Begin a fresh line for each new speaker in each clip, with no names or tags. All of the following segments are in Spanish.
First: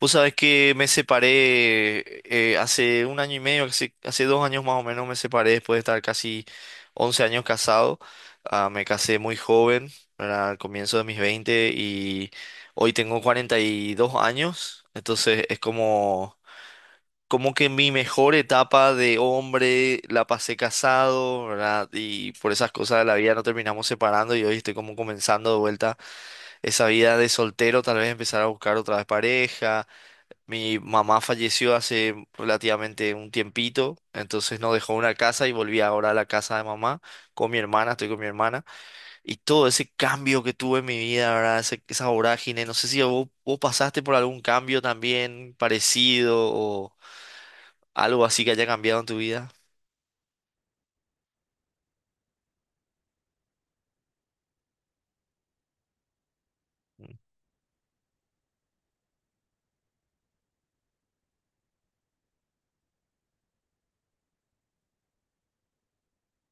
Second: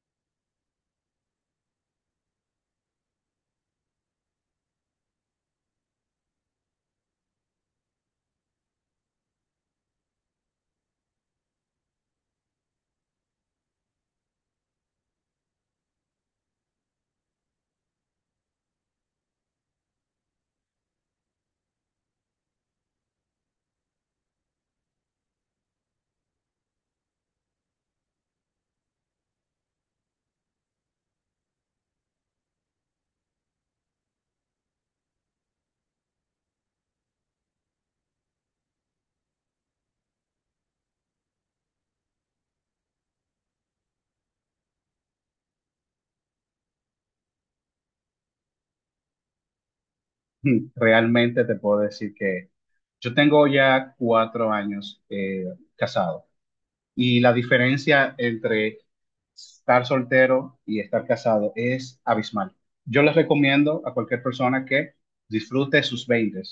Vos sabés que me separé hace un año y medio, hace dos años más o menos me separé después de estar casi 11 años casado. Ah, me casé muy joven, ¿verdad? Al comienzo de mis 20 y hoy tengo 42 años. Entonces es como, como que mi mejor etapa de hombre la pasé casado, ¿verdad? Y por esas cosas de la vida no terminamos separando y hoy estoy como comenzando de vuelta esa vida de soltero, tal vez empezar a buscar otra vez pareja mi mamá falleció hace relativamente un tiempito, entonces nos dejó una casa y volví ahora a la casa de mamá con mi hermana, estoy con mi hermana. Y todo ese cambio que tuve en mi vida, ¿verdad? Esa vorágine, no sé si vos pasaste por algún cambio también parecido o algo así que haya cambiado en tu vida.
Realmente te puedo decir que yo tengo ya cuatro años casado
Mm.
y la diferencia entre estar soltero y estar casado es abismal. Yo les recomiendo a cualquier persona que disfrute sus 20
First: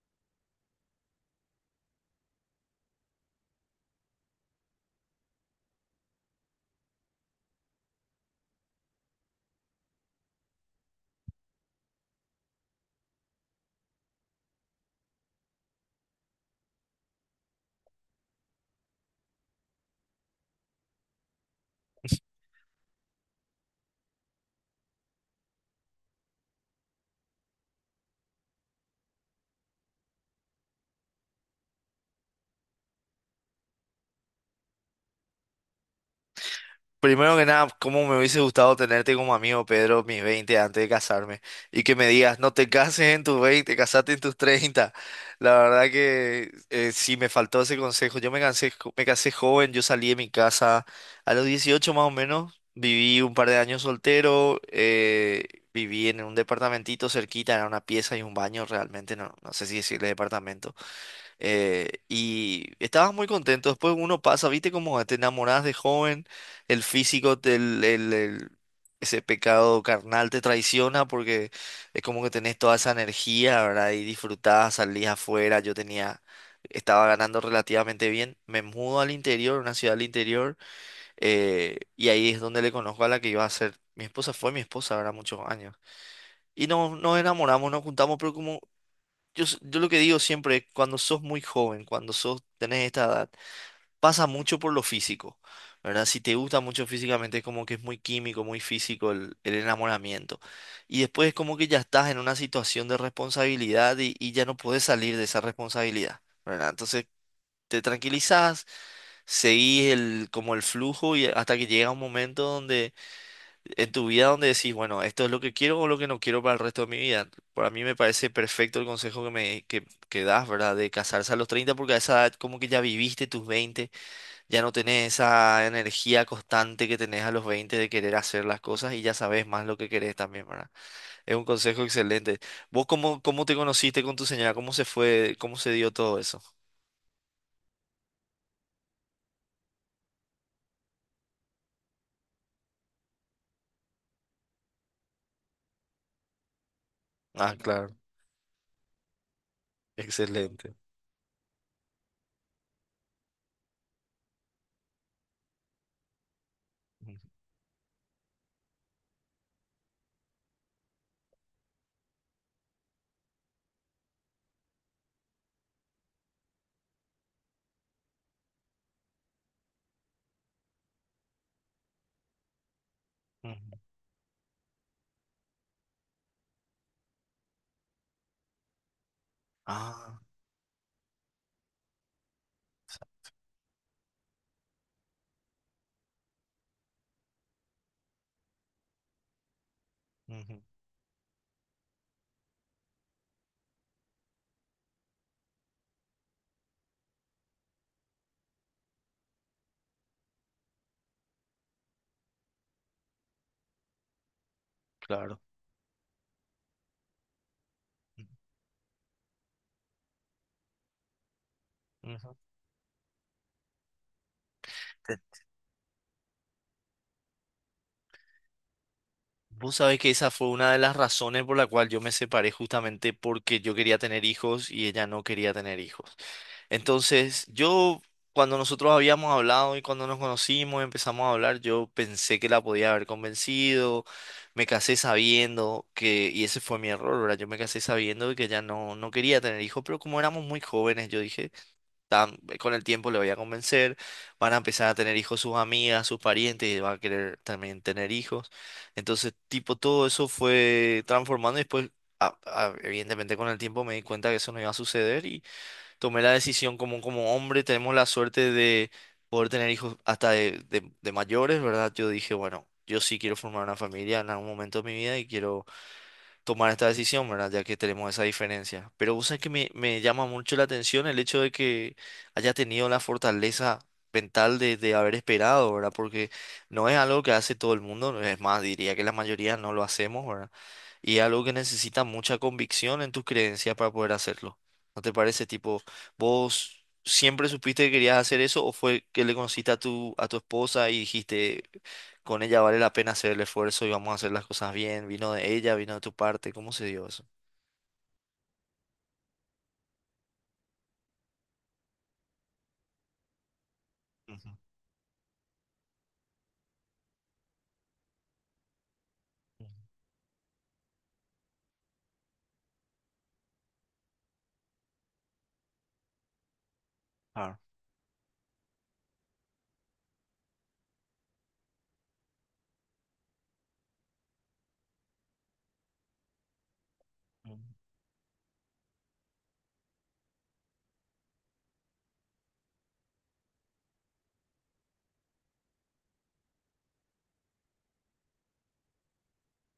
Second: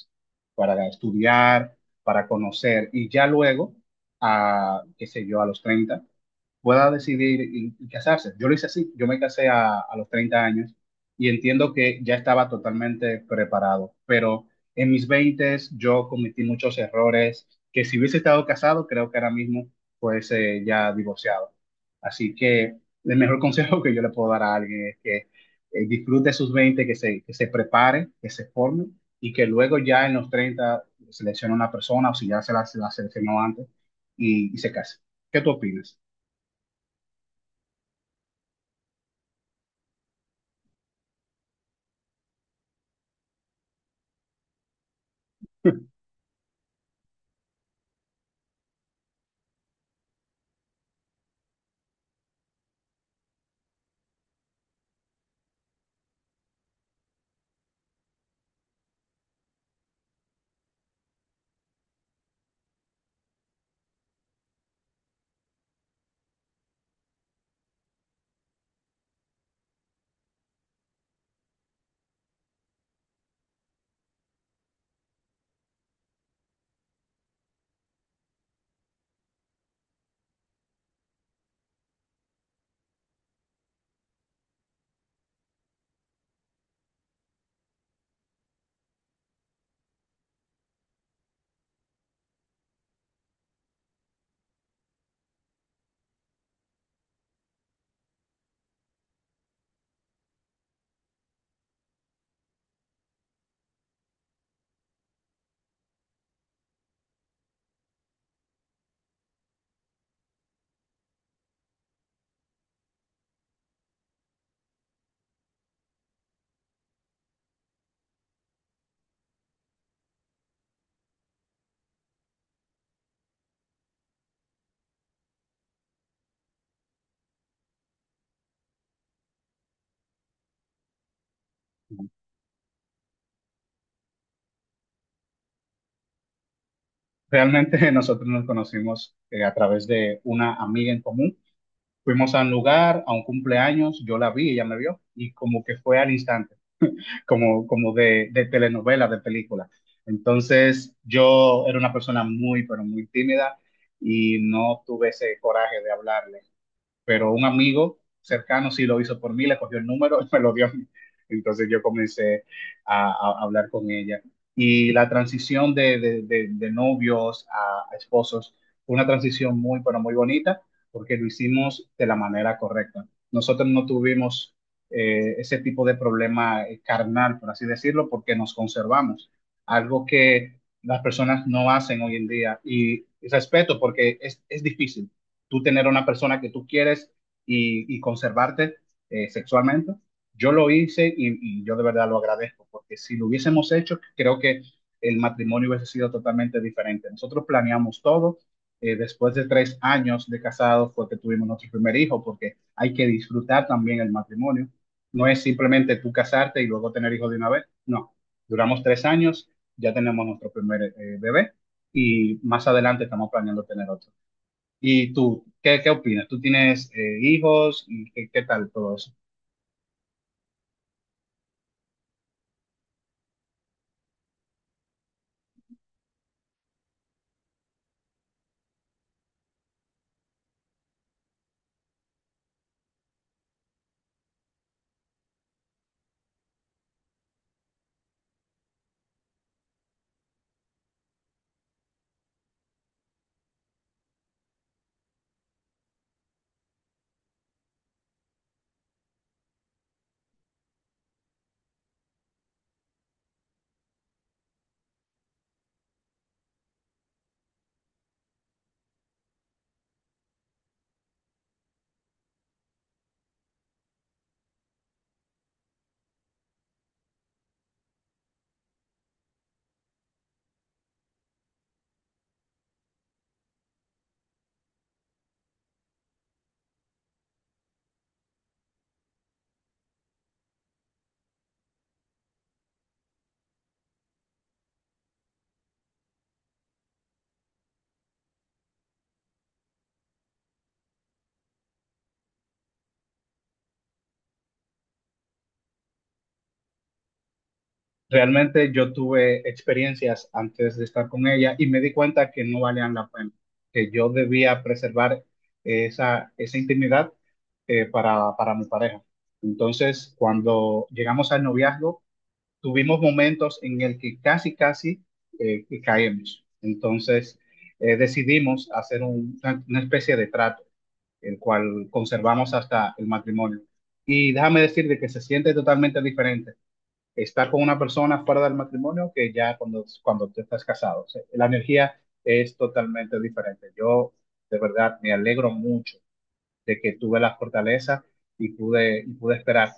para estudiar, para conocer y ya luego, qué sé yo, a los 30 pueda decidir y casarse. Yo lo hice así, yo me casé a los 30 años y entiendo que ya estaba totalmente preparado, pero en mis 20 yo cometí muchos errores que si hubiese estado casado, creo que ahora mismo fuese ya divorciado. Así que el mejor consejo que yo le puedo dar a alguien es que disfrute sus 20, que se prepare, que se forme y que luego ya en los 30 seleccione una persona o si ya se la seleccionó antes y se case. ¿Qué tú opinas?
Primero que nada, cómo me hubiese gustado tenerte como amigo, Pedro, mis 20 antes de casarme. Y que me digas, no te cases en tus 20, casate en tus 30. La verdad que sí me faltó ese consejo. Yo me cansé, me casé joven, yo salí de mi casa a los 18 más o menos. Viví un par de años soltero, viví en un departamentito cerquita, era una pieza y un baño realmente, no sé si decirle departamento. Y estabas muy contento. Después uno pasa, viste como te enamorás de joven, el físico, ese pecado carnal te traiciona porque es como que tenés toda esa energía, ¿verdad? Y disfrutás, salís afuera. Yo tenía, estaba ganando relativamente bien. Me mudo al interior, una ciudad al interior, y ahí es donde le conozco a la que iba a ser. Mi esposa fue mi esposa, ¿verdad? Muchos años. Y nos enamoramos, nos juntamos, pero como yo lo que digo siempre, cuando sos muy joven, cuando sos, tenés esta edad, pasa mucho por lo físico, ¿verdad? Si te gusta mucho físicamente, es como que es muy químico, muy físico el enamoramiento. Y después es como que ya estás en una situación de responsabilidad y ya no podés salir de esa responsabilidad, ¿verdad? Entonces te tranquilizás, seguís el, como el flujo y hasta que llega un momento donde en tu vida donde decís, bueno, esto es lo que quiero o lo que no quiero para el resto de mi vida. Para mí me parece perfecto el consejo que das, ¿verdad? De casarse a los 30 porque a esa edad como que ya viviste tus veinte ya no tenés esa energía constante que tenés a los 20 de querer hacer las cosas y ya sabes más lo que querés también, ¿verdad? Es un consejo excelente. ¿Vos cómo te conociste con tu señora? ¿Cómo se fue? ¿Cómo se dio todo eso?
Realmente nosotros nos conocimos a través de una amiga en común. Fuimos a un lugar, a un cumpleaños, yo la vi, ella me vio y como que fue al instante,
Ah,
como
claro.
de telenovela, de película.
Excelente.
Entonces yo era una persona muy, pero muy tímida y no tuve ese coraje de hablarle. Pero un amigo cercano sí lo hizo por mí, le cogió el número y me lo dio a mí. Entonces yo comencé a hablar con ella. Y la transición de novios a esposos fue una transición muy, pero muy bonita, porque lo hicimos de la manera correcta. Nosotros
Ujú.
no tuvimos ese tipo de problema carnal, por así decirlo, porque nos conservamos, algo
Ah,
que las personas no hacen hoy en día. Y respeto, porque es difícil tú tener a una persona que tú quieres y conservarte sexualmente. Yo
ujú,
lo hice yo de verdad lo agradezco, porque si lo hubiésemos hecho, creo que el matrimonio hubiese sido totalmente diferente. Nosotros planeamos todo. Después de tres años de casados fue que tuvimos nuestro primer hijo, porque hay que disfrutar también el matrimonio. No
claro.
es simplemente tú casarte y luego tener hijos de una vez. No, duramos tres años, ya tenemos nuestro primer bebé
Ujú.
y más adelante estamos planeando tener otro. ¿Y tú, qué opinas? ¿Tú tienes hijos? ¿Y qué, qué tal todo eso?
Vos sabés que esa fue una de las razones por la cual yo me separé justamente porque yo quería tener hijos y ella no quería tener hijos. Entonces, yo, cuando nosotros habíamos hablado y cuando nos conocimos, y empezamos a hablar, yo pensé que la podía haber convencido, me casé sabiendo que, y ese fue mi error, ¿verdad? Yo me casé sabiendo que ella no quería tener hijos, pero como éramos muy jóvenes, yo dije con el tiempo le voy a convencer, van a empezar a tener hijos sus amigas, sus parientes, y va a querer también tener hijos. Entonces, tipo, todo eso fue transformando y después, evidentemente con el tiempo me di cuenta que eso no iba a suceder y tomé la decisión como, como hombre, tenemos la suerte de poder tener hijos hasta de mayores, ¿verdad? Yo dije, bueno, yo sí quiero formar una familia en algún momento de mi vida y quiero tomar esta decisión, ¿verdad? Ya que tenemos esa diferencia. Pero vos sabés que me llama mucho la atención el hecho de que haya tenido la fortaleza mental de haber esperado, ¿verdad? Porque no es algo que hace todo el mundo, es más, diría que la mayoría no lo hacemos, ¿verdad? Y es algo que necesita mucha convicción en tus creencias para poder hacerlo. ¿No te parece? Tipo, vos siempre supiste que querías hacer eso o fue que le conociste a a tu esposa y dijiste, con ella vale la pena hacer el esfuerzo y vamos a hacer las cosas bien. Vino de ella, vino de tu parte. ¿Cómo se dio eso?
Realmente yo tuve experiencias antes de estar con ella y me di cuenta que no valían la pena, que yo
Ujú,
debía preservar esa intimidad para mi pareja.
ujú,
Entonces, cuando llegamos al noviazgo, tuvimos momentos en el que casi que caemos. Entonces,
claro,
decidimos hacer una especie de trato el cual conservamos hasta el matrimonio. Y déjame decirte que se siente totalmente diferente estar
ujú.
con una persona fuera del matrimonio que ya cuando tú estás casado. O sea, la energía es totalmente diferente. Yo de verdad me alegro mucho de que tuve la fortaleza y pude esperar.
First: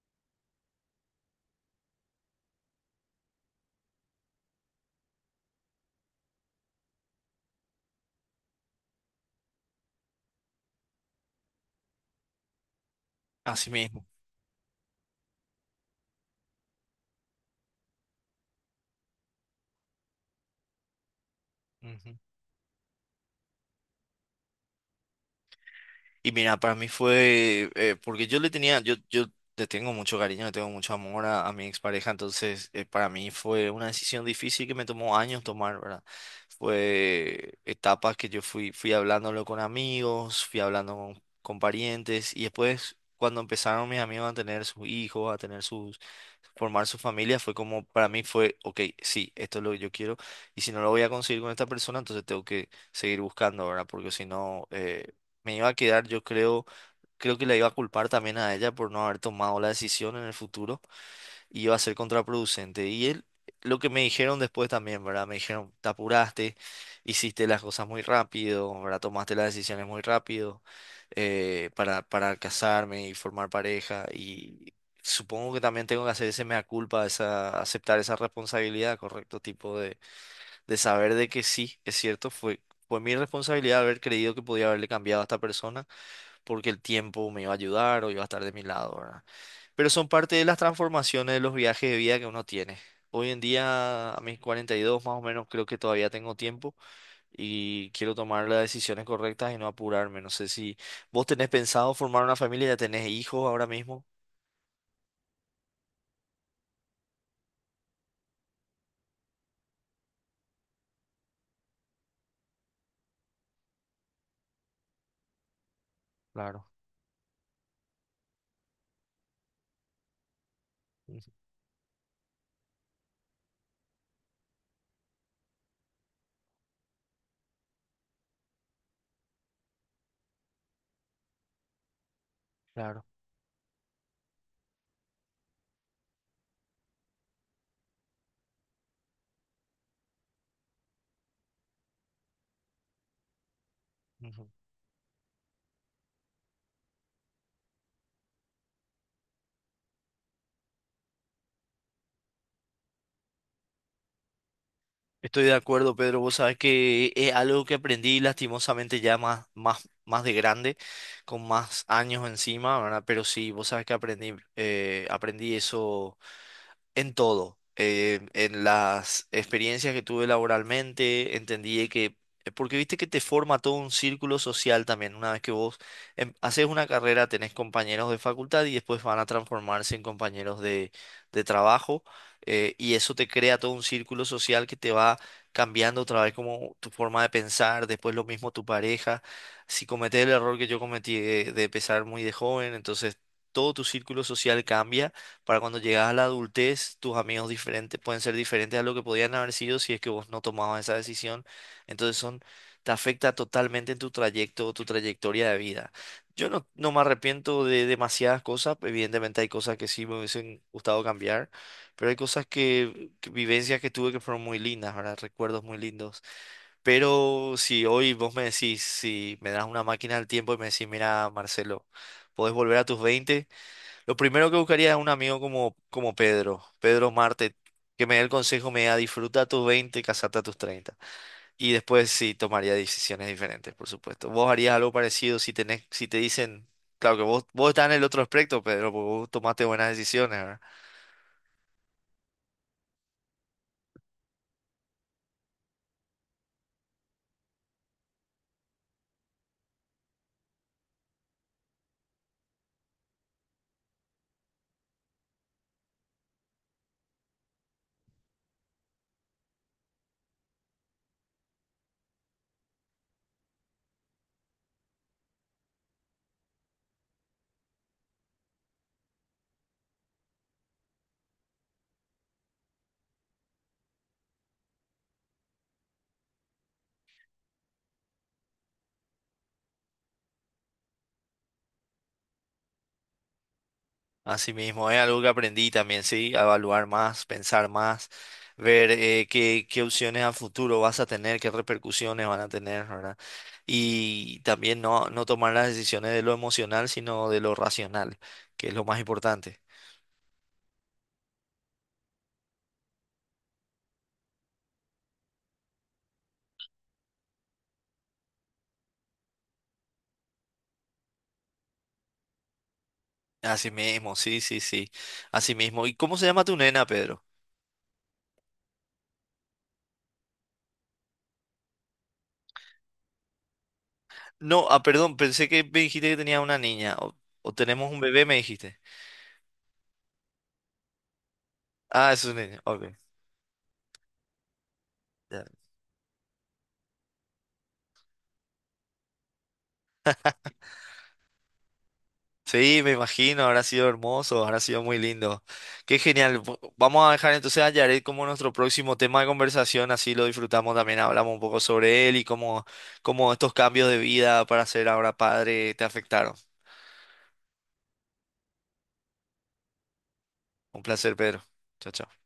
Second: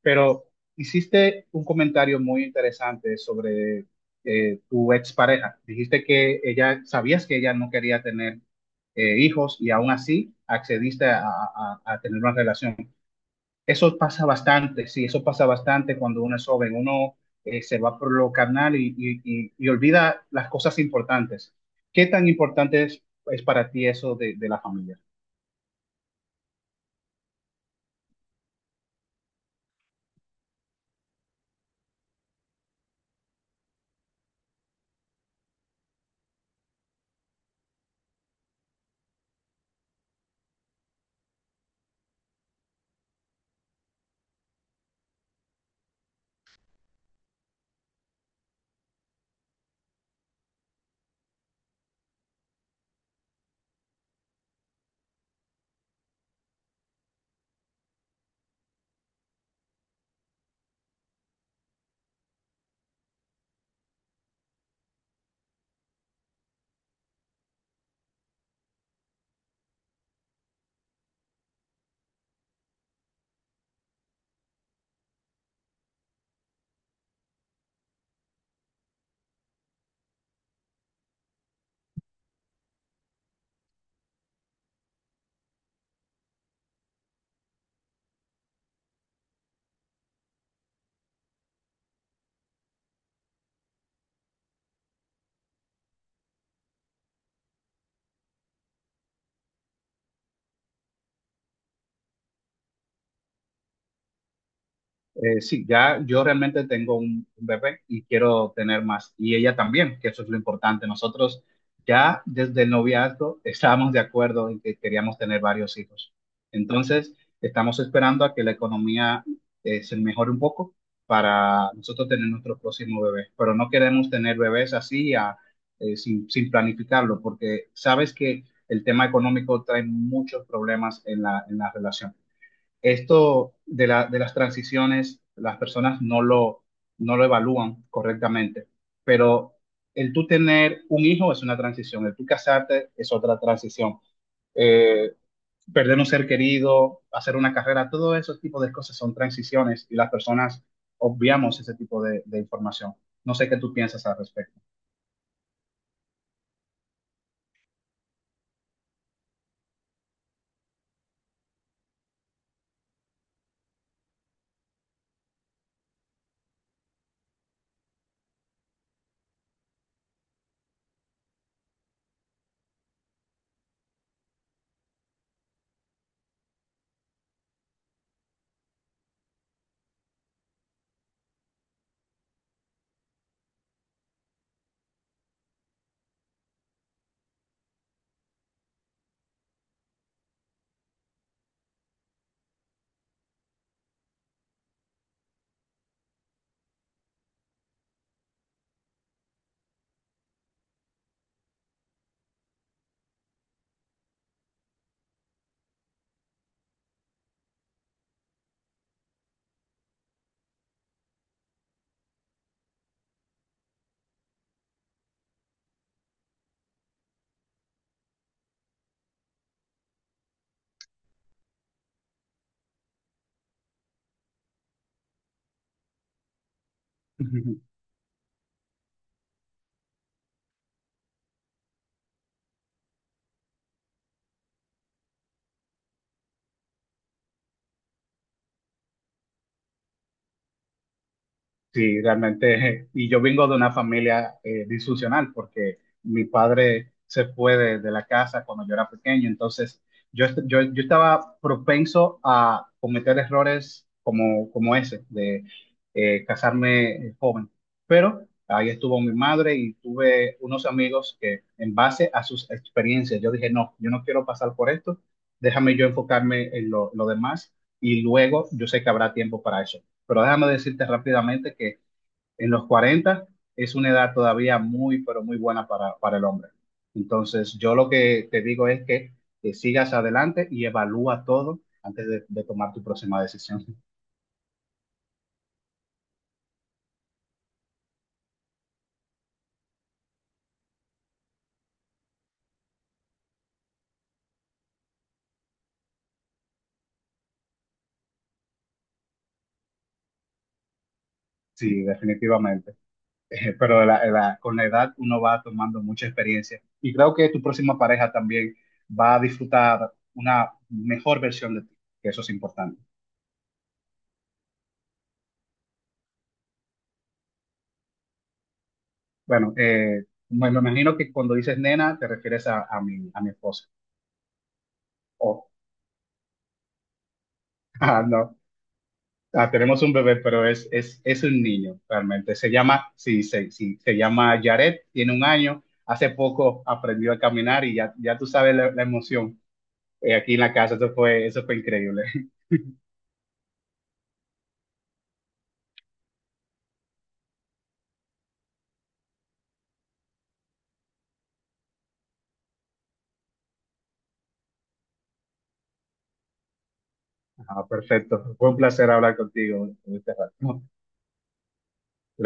Pero hiciste un comentario muy interesante sobre tu expareja. Dijiste que ella, sabías que ella no quería tener hijos y aún así accediste a tener una relación.
Así
Eso
mismo.
pasa bastante, sí, eso pasa bastante cuando uno es joven, uno se va por lo carnal y olvida las cosas importantes. ¿Qué
Ujú.
tan importante es para ti eso de la familia?
Y mira, para mí fue, porque yo le tenía, yo le tengo mucho cariño, le tengo mucho amor a mi expareja, entonces para mí fue una decisión difícil que me tomó años tomar, ¿verdad? Fue etapas que yo fui hablándolo con amigos, fui hablando con parientes, y después cuando empezaron mis amigos a tener sus hijos, a tener sus, formar su familia, fue como, para mí fue, ok, sí, esto es lo que yo quiero, y si no lo voy a conseguir con esta persona, entonces tengo que seguir buscando, ¿verdad? Porque si no... me iba a quedar, yo creo, creo que la iba a culpar también a ella por no haber tomado la decisión en el futuro y iba a ser contraproducente. Y él, lo que me dijeron después también, ¿verdad? Me dijeron, te apuraste, hiciste las cosas muy rápido, ¿verdad? Tomaste las decisiones muy rápido para casarme y formar pareja. Y supongo que también tengo que hacer ese mea culpa, esa, aceptar esa responsabilidad, ¿correcto? Tipo de saber de que sí, es cierto, fue, fue mi responsabilidad haber creído que podía haberle cambiado a esta persona porque el tiempo me iba a ayudar o iba a estar de mi lado, ¿verdad? Pero son parte de las transformaciones de los viajes de vida que uno tiene. Hoy en día, a mis 42 más o menos, creo que todavía tengo tiempo y quiero tomar las decisiones correctas y no apurarme. No sé si vos tenés pensado formar una familia, ya tenés hijos ahora mismo.
Sí, ya yo realmente tengo un bebé y quiero tener más. Y ella también, que eso es lo importante. Nosotros ya desde el noviazgo estábamos de acuerdo en que queríamos tener varios hijos.
Claro,
Entonces, estamos esperando a que la economía se mejore un poco
ujú,
para nosotros tener nuestro próximo bebé. Pero no queremos tener bebés así a- sin, sin planificarlo, porque sabes que el tema económico trae muchos problemas en en la relación
claro.
esto de las transiciones, las personas no lo evalúan correctamente, pero el tú tener un hijo es una transición, el tú casarte es otra transición. Eh, perder un ser querido, hacer una carrera, todo esos tipos de cosas son transiciones y las personas obviamos ese tipo de información. No sé qué tú piensas al respecto.
Estoy de acuerdo, Pedro. Vos sabés que es algo que aprendí lastimosamente ya más de grande, con más años encima, ¿verdad? Pero sí, vos sabés que aprendí, aprendí eso. En todo, en las experiencias que tuve laboralmente, entendí que, porque viste que te forma todo un círculo social también, una vez que vos haces una carrera, tenés compañeros de facultad y después van a transformarse en compañeros de trabajo, y eso te crea todo un círculo social que te va cambiando otra vez como tu forma de pensar, después lo mismo tu pareja, si cometés el error que yo cometí de empezar muy de joven, entonces todo tu círculo social cambia para cuando llegas a la adultez, tus amigos diferentes pueden ser diferentes a lo que podían haber sido si es que vos no tomabas esa decisión. Entonces son, te afecta totalmente en tu trayecto, tu trayectoria de vida. Yo no, no me arrepiento de demasiadas cosas, evidentemente hay cosas que sí me hubiesen gustado cambiar, pero hay cosas vivencias que tuve que fueron muy lindas, ¿verdad? Recuerdos muy lindos. Pero si hoy vos me decís, si me das una máquina del tiempo y me decís, mira, Marcelo, podés volver a tus 20. Lo primero que buscaría es un amigo como, como Pedro, Pedro Marte, que me dé el consejo, me diga, disfruta tus 20 casate a tus treinta. Y después sí tomaría decisiones diferentes, por supuesto. Vos harías algo parecido si tenés, si te dicen, claro que vos estás en el otro aspecto, Pedro, porque vos tomaste buenas decisiones.
Sí, realmente, y yo vengo de una familia disfuncional porque mi padre se fue de la casa cuando yo era pequeño, entonces yo estaba propenso a cometer errores como ese, de casarme joven. Pero ahí estuvo mi madre y tuve unos amigos que en base a sus experiencias, yo dije, no, yo no quiero pasar por esto, déjame yo enfocarme en lo demás y luego yo sé que habrá tiempo para eso, pero déjame decirte rápidamente que en los 40 es una edad todavía muy, pero muy buena para el hombre. Entonces, yo lo que te digo es que sigas adelante y evalúa todo antes de tomar tu próxima decisión.
Así mismo, es algo que aprendí también, sí, a evaluar más, pensar más, ver qué opciones a futuro vas a tener, qué repercusiones van a tener, ¿verdad? Y también no tomar las decisiones de lo emocional, sino de lo racional, que es lo más importante.
Sí, definitivamente. Pero con la edad uno va tomando mucha experiencia y creo que tu próxima pareja también va a disfrutar una mejor versión de ti, que eso es importante.
Así mismo, sí, sí, sí, así mismo. ¿Y cómo se llama tu nena, Pedro?
Bueno, me imagino que cuando dices nena te refieres a mi esposa.
No, ah, perdón,
O
pensé que me dijiste que tenía una niña, o tenemos un
ah,
bebé, me
no.
dijiste.
Ah, tenemos un bebé, pero es un niño,
Ah, es
realmente.
un
Se
niño, ok.
llama, sí, se llama Jared, tiene un año. Hace poco aprendió a caminar y ya, ya tú sabes la emoción. Eh, aquí en la casa, eso fue increíble.
Sí, me imagino, habrá sido hermoso, habrá sido muy lindo. Qué genial. Vamos a dejar entonces a Jared como nuestro próximo tema de conversación, así lo disfrutamos también, hablamos un poco sobre él y cómo estos cambios de vida para ser ahora padre te afectaron.
Ah, perfecto. Fue un placer hablar contigo, Estefan.
Un placer, Pedro. Chao, chao.